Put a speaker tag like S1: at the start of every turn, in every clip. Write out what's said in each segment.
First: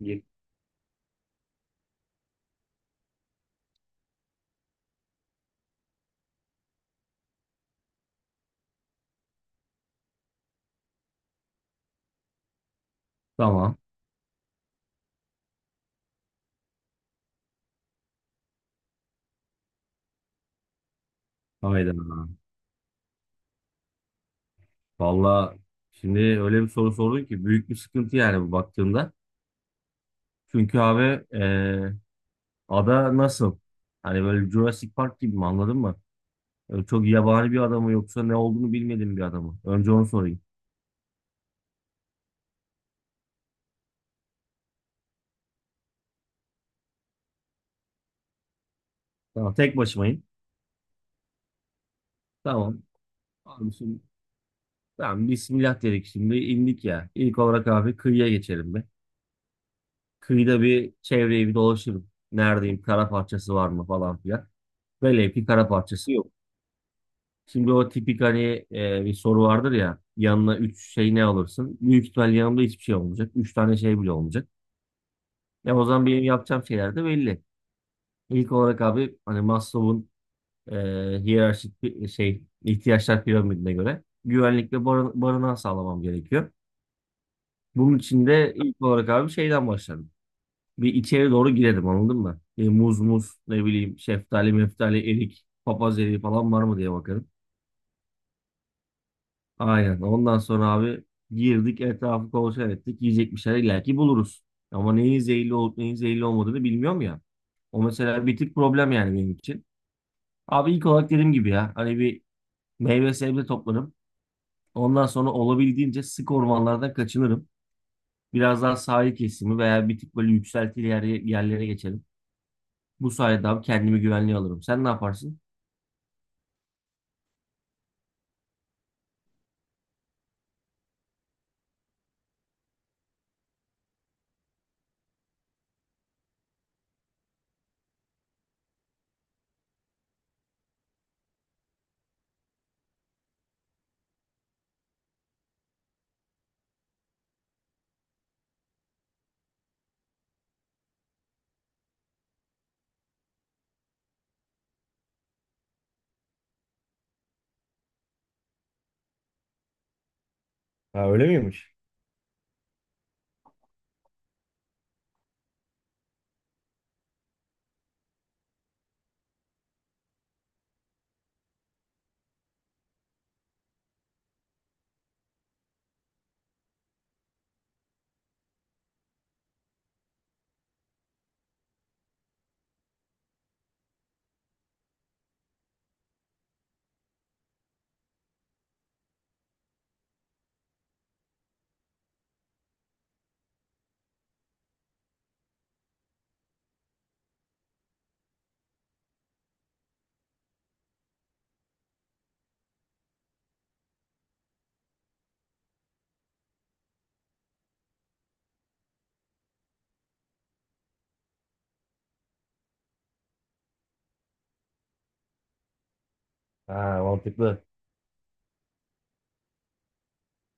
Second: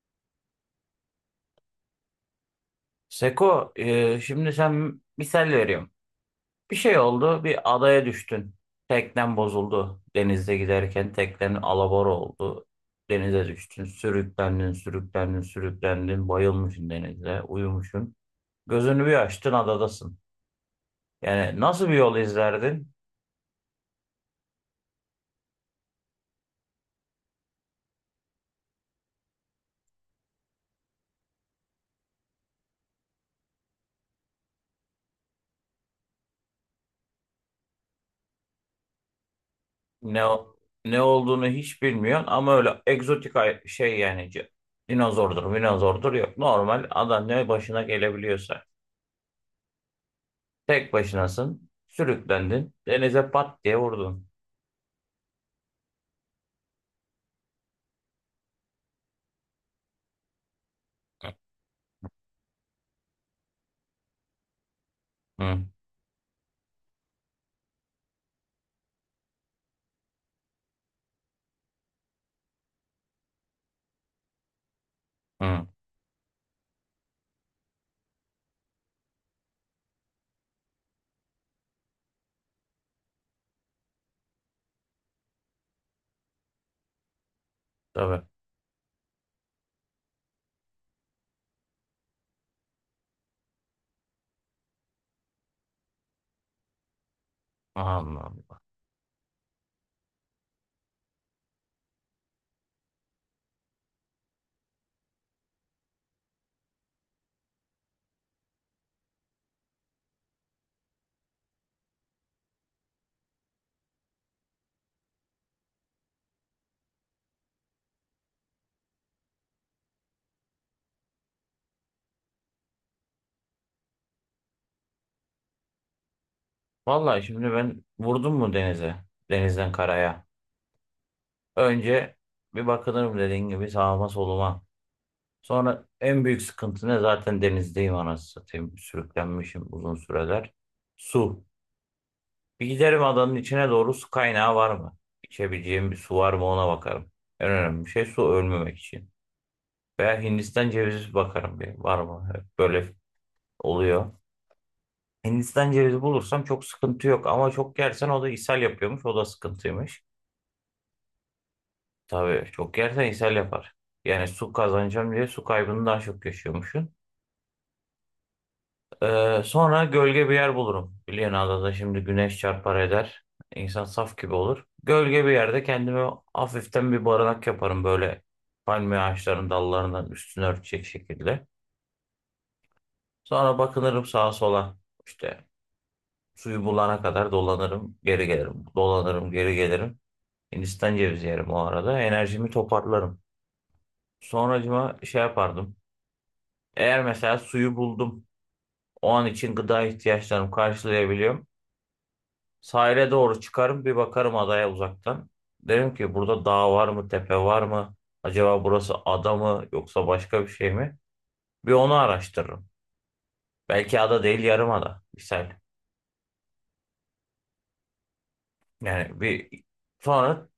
S1: Git.
S2: Seko, şimdi sen misal veriyorum. Bir şey oldu, bir adaya düştün. Teknen bozuldu. Denizde giderken teknen alabora oldu. Denize
S1: Tamam.
S2: düştün, sürüklendin, sürüklendin, sürüklendin. Bayılmışsın denizde, uyumuşsun. Gözünü bir açtın, adadasın. Yani nasıl
S1: Hayda.
S2: bir yol izlerdin?
S1: Valla şimdi öyle bir soru sordun ki büyük bir sıkıntı yani bu baktığında. Çünkü abi e, ada nasıl? Hani böyle Jurassic Park gibi mi anladın mı? Öyle çok yabani bir adamı yoksa ne olduğunu bilmediğim bir adamı. Önce onu
S2: Ne
S1: sorayım.
S2: ne olduğunu hiç bilmiyorsun ama öyle egzotik dinozordur, minozordur yok. Normal adam ne başına gelebiliyorsa.
S1: Tamam tek başımayım.
S2: Tek başınasın. Sürüklendin.
S1: Tamam.
S2: Denize pat
S1: Abi
S2: diye
S1: şimdi
S2: vurdun.
S1: tamam Bismillah dedik şimdi indik ya. İlk olarak abi kıyıya geçelim be. Kıyıda bir çevreyi bir dolaşırım. Neredeyim? Kara parçası var mı falan filan. Velev ki
S2: Hı
S1: kara parçası yok. Şimdi o tipik hani bir soru vardır ya yanına 3 şey ne alırsın? Büyük ihtimal yanımda hiçbir şey olmayacak. Üç tane şey bile olmayacak.
S2: hı.
S1: Ya o zaman benim yapacağım şeyler de belli. İlk olarak abi hani Maslow'un e, hiyerarşik bir şey ihtiyaçlar piramidine göre güvenlikle barınağı sağlamam gerekiyor. Bunun
S2: Tabii.
S1: için de ilk olarak abi şeyden başladım. Bir içeri doğru girelim anladın mı? E, muz ne bileyim şeftali meftali erik papaz eriği falan var mı diye bakarım.
S2: Allah Allah.
S1: Aynen. Ondan sonra abi girdik etrafı kontrol ettik. Yiyecek bir şeyler illaki buluruz. Ama neyin zehirli olup neyin zehirli olmadığını bilmiyorum ya. O mesela bir tık problem yani benim için. Abi ilk olarak dediğim gibi ya hani bir meyve sebze toplarım. Ondan sonra olabildiğince sık ormanlardan kaçınırım. Biraz daha sahil kesimi veya bir tık böyle yükseltili yerlere geçerim. Bu sayede abi kendimi güvenliğe alırım. Sen ne yaparsın?
S2: Vallahi şimdi ben vurdum mu denize? Denizden karaya. Önce bir bakılırım dediğin gibi sağıma soluma. Sonra en büyük sıkıntı ne? Zaten denizdeyim anasını satayım. Sürüklenmişim uzun süreler. Su. Bir giderim adanın içine doğru, su kaynağı var mı? İçebileceğim bir su var mı, ona bakarım. En önemli şey su, ölmemek için. Veya Hindistan cevizi bakarım bir. Var mı? Böyle oluyor. Hindistan cevizi bulursam çok sıkıntı yok, ama çok yersen o da ishal yapıyormuş. O da sıkıntıymış.
S1: Ha öyle miymiş?
S2: Tabii çok yersen ishal yapar. Yani su kazanacağım diye su kaybını daha çok yaşıyormuşsun. Sonra gölge bir yer bulurum. Biliyorsun adada şimdi güneş çarpar eder. İnsan saf gibi olur. Gölge bir yerde kendime hafiften bir barınak yaparım, böyle palmiye ağaçlarının dallarından üstünü örtecek şekilde. Sonra bakınırım sağa sola. İşte suyu bulana kadar dolanırım, geri gelirim. Dolanırım, geri gelirim. Hindistan cevizi yerim o arada. Enerjimi toparlarım. Sonracıma şey yapardım. Eğer mesela suyu buldum. O an için gıda ihtiyaçlarımı karşılayabiliyorum. Sahile doğru çıkarım, bir bakarım adaya uzaktan. Derim ki, burada dağ var mı, tepe var mı? Acaba burası ada mı, yoksa başka bir şey mi? Bir onu araştırırım. Belki ada değil, yarım ada. Misal.
S1: Ha, mantıklı.
S2: Yani bir sonra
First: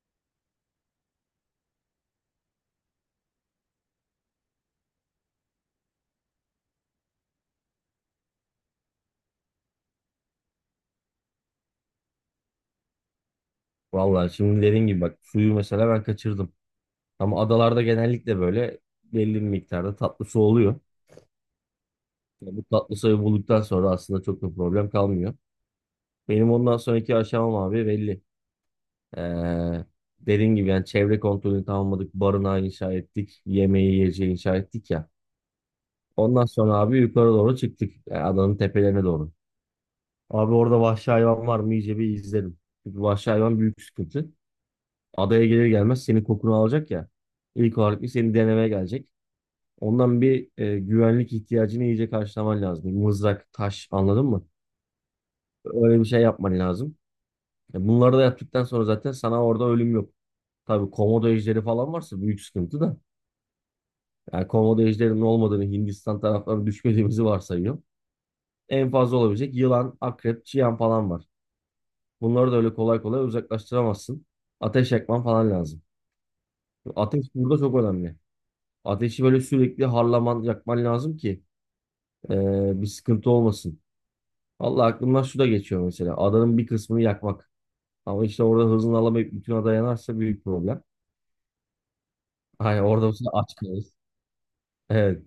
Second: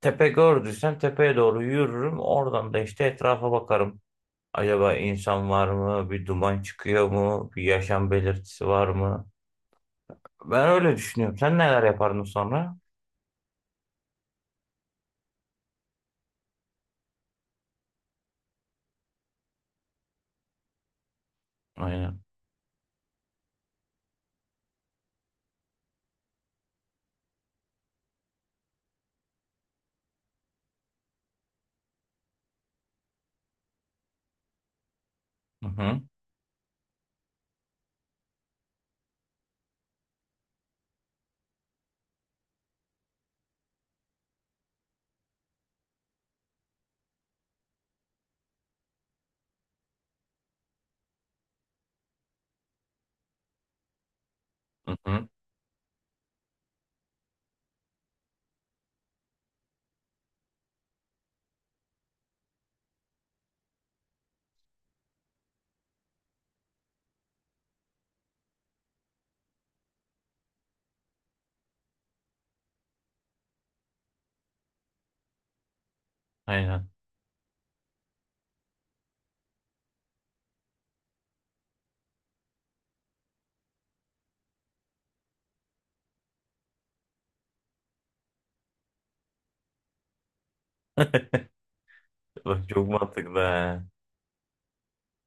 S2: tepe gördüysem tepeye doğru yürürüm. Oradan da işte etrafa bakarım. Acaba insan var mı? Bir duman çıkıyor mu? Bir yaşam belirtisi var mı? Ben öyle düşünüyorum. Sen neler yapardın sonra?
S1: Vallahi şimdi dediğin gibi bak suyu mesela ben kaçırdım. Ama adalarda genellikle böyle belli bir miktarda tatlı su oluyor.
S2: Aynen.
S1: Yani bu tatlı suyu bulduktan sonra aslında çok da problem kalmıyor. Benim ondan sonraki aşamam abi belli. Ee, Dediğim gibi yani çevre kontrolünü tamamladık. Barınağı inşa ettik. Yemeği yiyeceği inşa ettik ya.
S2: Hı hı.
S1: Ondan sonra abi yukarı doğru çıktık. Yani adanın tepelerine doğru. Abi orada vahşi hayvan var mı iyice bir izledim. Çünkü vahşi hayvan büyük sıkıntı. Adaya gelir gelmez senin kokunu alacak ya. İlk olarak bir seni denemeye gelecek. Ondan bir güvenlik ihtiyacını iyice karşılaman lazım. Mızrak, taş anladın mı?
S2: Hı hı.
S1: Öyle bir şey yapman lazım. E, bunları da yaptıktan sonra zaten sana orada ölüm yok. Tabii komodo ejderi falan varsa büyük sıkıntı da. Yani komodo ejderinin olmadığını Hindistan taraflarına düşmediğimizi varsayıyor. En fazla olabilecek yılan, akrep, çiyan falan var. Bunları da öyle kolay kolay uzaklaştıramazsın. Ateş yakman falan lazım.
S2: Aynen.
S1: Ateş burada çok önemli. Ateşi böyle sürekli harlaman, yakman lazım ki bir sıkıntı olmasın. Vallahi aklımdan şu da geçiyor mesela. Adanın bir kısmını yakmak. Ama işte orada hızını alamayıp bütün ada yanarsa büyük problem.
S2: Bak,
S1: Hani
S2: çok
S1: orada mesela
S2: mantıklı.
S1: aç
S2: He.
S1: kalırız. Evet.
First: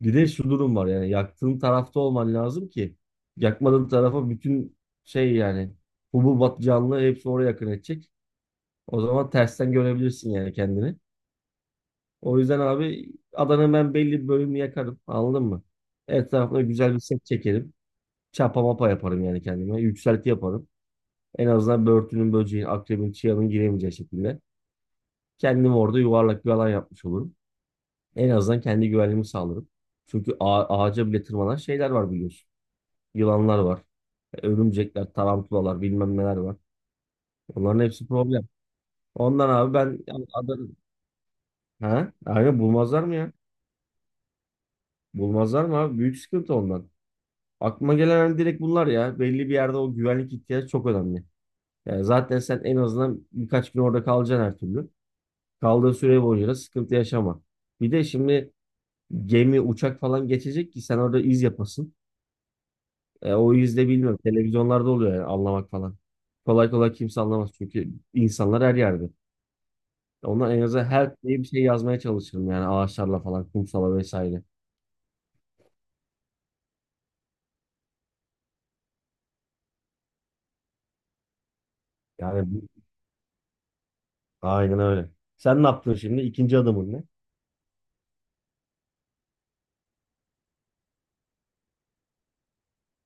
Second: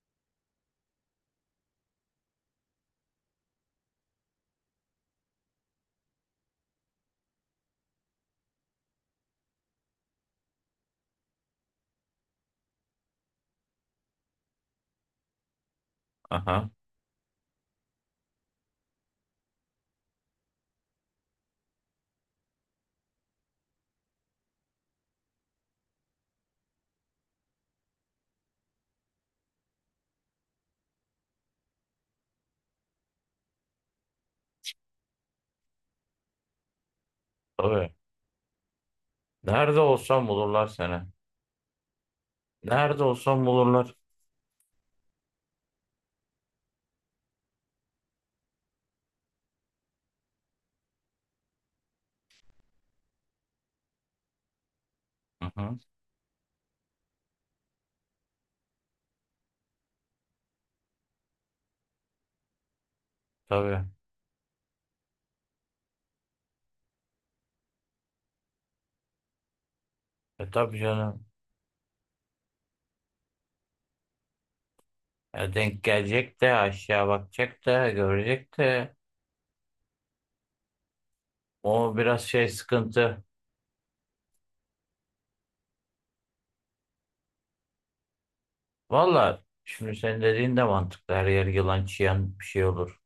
S1: Bir de şu durum var yani yaktığın tarafta olman lazım ki yakmadığın tarafa bütün şey yani hububat canlı hepsi oraya yakın edecek. O zaman tersten görebilirsin yani kendini. O yüzden abi adanın ben belli bir bölümünü yakarım anladın mı? Etrafına
S2: Aha.
S1: güzel bir set çekerim. Çapa mapa yaparım yani kendime. Yükselti yaparım. En azından börtünün, böceğin, akrebin, çıyanın giremeyeceği şekilde. Kendim orada yuvarlak bir alan yapmış olurum. En azından kendi güvenliğimi sağlarım. Çünkü ağaca bile tırmanan şeyler var biliyorsun. Yılanlar var, örümcekler, tarantulalar, bilmem neler var. Onların
S2: Tabii.
S1: hepsi problem. Ondan abi
S2: Nerede
S1: ben yani
S2: olsam bulurlar
S1: Adana...
S2: seni.
S1: Ha? Aynen
S2: Nerede
S1: bulmazlar mı ya?
S2: olsam bulurlar.
S1: Bulmazlar mı abi? Büyük sıkıntı ondan. Aklıma gelen hani direkt bunlar ya. Belli bir yerde o güvenlik ihtiyacı çok önemli. Yani zaten sen en azından birkaç gün orada kalacaksın her türlü.
S2: Hı hı.
S1: Kaldığı süre boyunca da sıkıntı yaşama. Bir de şimdi gemi, uçak falan geçecek ki sen orada iz yapasın. E, o iz
S2: Tabii.
S1: de bilmiyorum. Televizyonlarda oluyor yani anlamak falan. Kolay kolay kimse anlamaz çünkü insanlar her yerde.
S2: E
S1: Onlar en
S2: tabii
S1: azından her
S2: canım.
S1: diye bir şey yazmaya çalışırım yani ağaçlarla falan, kumsala vesaire.
S2: Denk gelecek de aşağı bakacak da görecek de. O biraz
S1: Yani
S2: şey sıkıntı.
S1: aynen öyle. Sen ne yaptın şimdi? İkinci adımın ne?
S2: Valla şimdi senin dediğin de mantıklı. Her yer yılan çiyan bir şey olur.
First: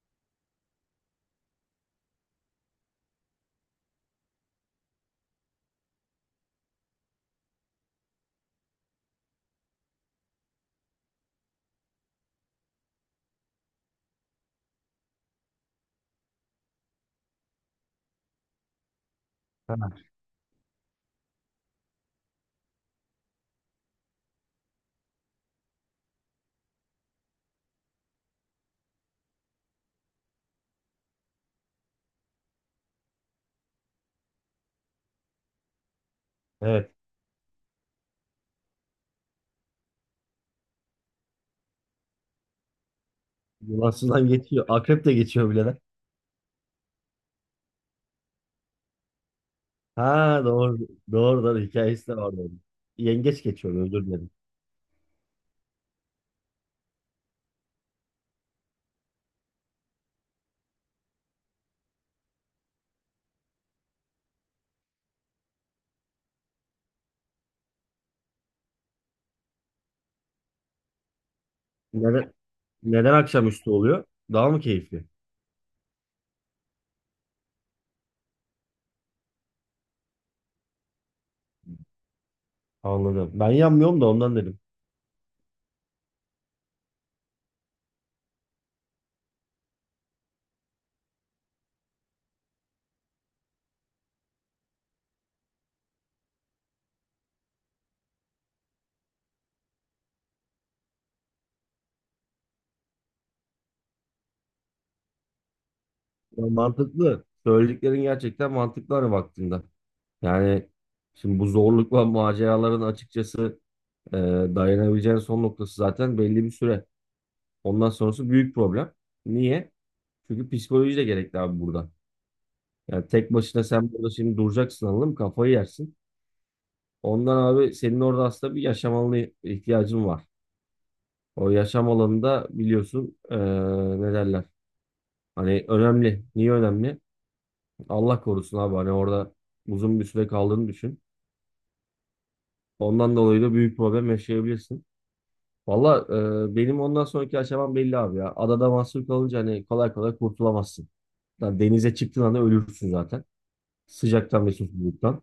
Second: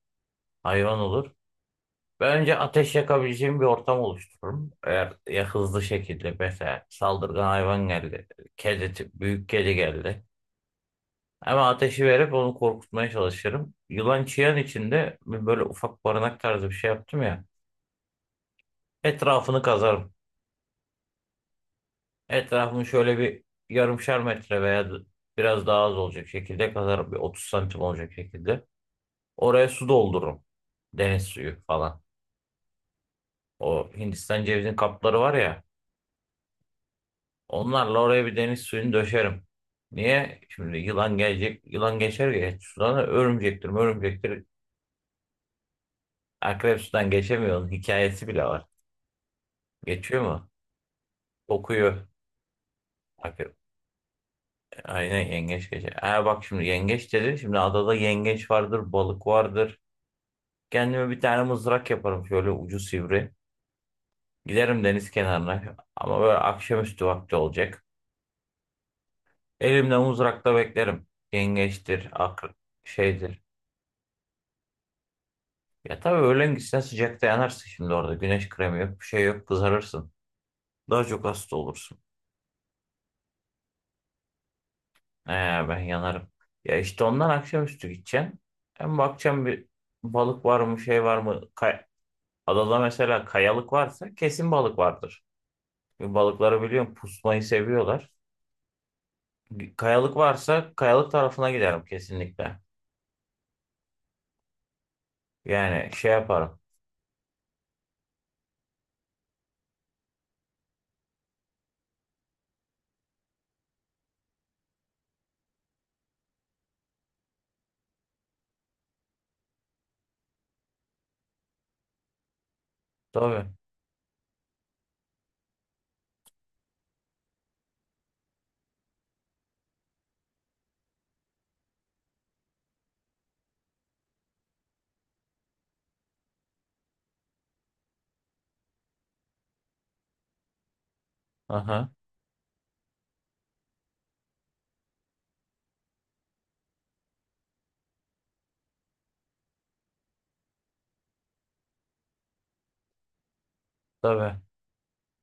S2: Hayvan olur. Ben önce ateş yakabileceğim bir ortam oluştururum. Eğer ya hızlı şekilde mesela saldırgan hayvan geldi. Kedi, büyük kedi geldi. Ama ateşi verip onu korkutmaya çalışırım. Yılan çiyan içinde bir böyle ufak barınak tarzı bir şey yaptım ya. Etrafını
S1: Ha,
S2: kazarım. Etrafını şöyle bir yarımşar metre veya biraz daha az olacak şekilde kazarım. Bir 30 santim olacak şekilde. Oraya su doldururum. Deniz suyu falan. O Hindistan cevizin kapları var ya.
S1: evet.
S2: Onlarla oraya bir deniz suyunu döşerim. Niye? Şimdi yılan gelecek, yılan geçer geç sudan, örümcektir,
S1: Yılan sudan
S2: örümcektir.
S1: geçiyor. Akrep de geçiyor bile lan.
S2: Akrep sudan geçemiyor. Onun hikayesi bile var. Geçiyor
S1: Ha
S2: mu?
S1: doğru. Doğru doğru.
S2: Kokuyor.
S1: Hikayesi de var. Doğru. Yengeç
S2: Akrep.
S1: geçiyor özür dilerim.
S2: Aynen yengeç geçer. Ha bak, şimdi yengeç dedi. Şimdi adada yengeç vardır, balık vardır. Kendime bir tane mızrak yaparım şöyle ucu sivri. Giderim deniz kenarına. Ama böyle akşamüstü vakti olacak. Elimde mızrakla beklerim. Yengeçtir,
S1: Neden,
S2: akrep
S1: neden
S2: şeydir.
S1: akşamüstü oluyor? Daha mı keyifli?
S2: Ya tabii öğlen gitsen sıcakta yanarsın şimdi orada. Güneş kremi yok, bir şey yok, kızarırsın. Daha çok hasta olursun.
S1: Anladım. Ben yanmıyorum da ondan dedim.
S2: Ee, Ben yanarım. Ya işte ondan akşamüstü gideceksin. Hem bakacağım bir balık var mı, şey var mı? Adada mesela kayalık varsa kesin balık vardır. Çünkü balıkları biliyorum, pusmayı seviyorlar. Kayalık varsa kayalık tarafına giderim kesinlikle. Yani şey
S1: Ya
S2: yaparım.
S1: mantıklı. Söylediklerin gerçekten mantıklı hani baktığında. Yani şimdi bu zorlukla maceraların açıkçası e, dayanabileceğin son noktası zaten belli bir süre. Ondan sonrası büyük problem. Niye? Çünkü psikoloji de gerekli abi burada. Yani tek
S2: Tabii.
S1: başına sen burada şimdi duracaksın anladın mı? Kafayı yersin. Ondan abi senin orada aslında bir yaşam alanı ihtiyacın var. O yaşam alanında biliyorsun ne derler? Hani önemli. Niye önemli? Allah korusun abi. Hani orada uzun bir süre kaldığını düşün.
S2: Aha,
S1: Ondan dolayı da büyük problem yaşayabilirsin. Valla benim ondan sonraki aşamam belli abi ya. Adada mahsur kalınca hani kolay kolay kurtulamazsın. Yani denize çıktığın anda ölürsün zaten.
S2: tabii.
S1: Sıcaktan ve susuzluktan.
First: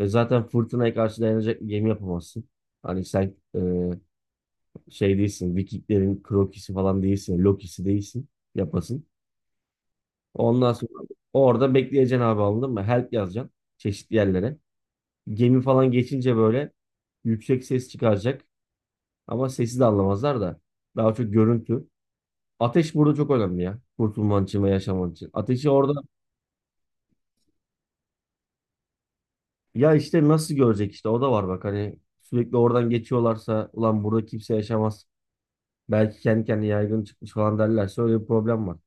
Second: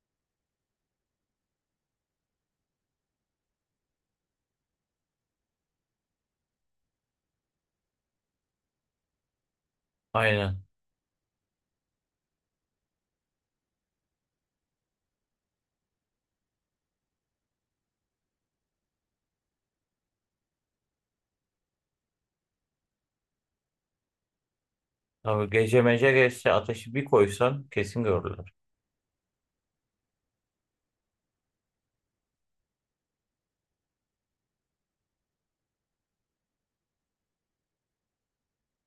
S1: Ve zaten fırtınaya karşı dayanacak bir gemi yapamazsın. Hani sen şey değilsin. Vikinglerin Kroki'si falan değilsin. Loki'si değilsin. Yapasın.
S2: Aynen.
S1: Ondan sonra orada bekleyeceksin abi anladın mı? Help yazacaksın çeşitli yerlere. Gemi falan geçince böyle yüksek ses çıkaracak. Ama sesi de anlamazlar da. Daha çok görüntü. Ateş burada çok önemli ya. Kurtulman için ve yaşaman için.
S2: Tabii
S1: Ateşi
S2: gece
S1: orada
S2: mece geçse ateşi bir koysan kesin görürler.
S1: ya işte nasıl görecek işte o da var bak hani sürekli oradan geçiyorlarsa ulan burada kimse yaşamaz. Belki kendi kendine yaygın çıkmış falan derlerse öyle bir problem var.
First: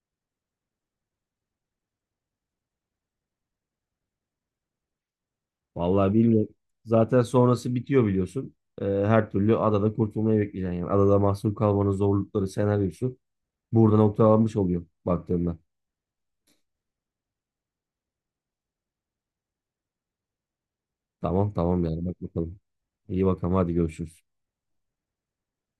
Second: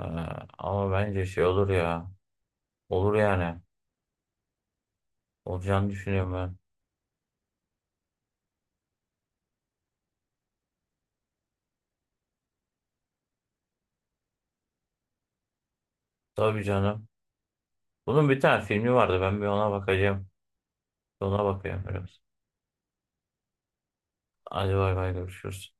S2: Ee, Ama bence şey olur ya. Olur yani. Olacağını
S1: Vallahi
S2: düşünüyorum
S1: bilmiyorum.
S2: ben.
S1: Zaten sonrası bitiyor biliyorsun. Her türlü adada kurtulmayı bekleyeceksin yani. Adada mahsur kalmanın zorlukları senaryosu burada noktalanmış oluyor baktığında.
S2: Tabii canım. Bunun bir tane filmi vardı. Ben bir ona bakacağım. Ona
S1: Tamam
S2: bakıyorum
S1: tamam yani bak
S2: biraz.
S1: bakalım. İyi bakalım hadi görüşürüz.
S2: Hadi bay bay, görüşürüz.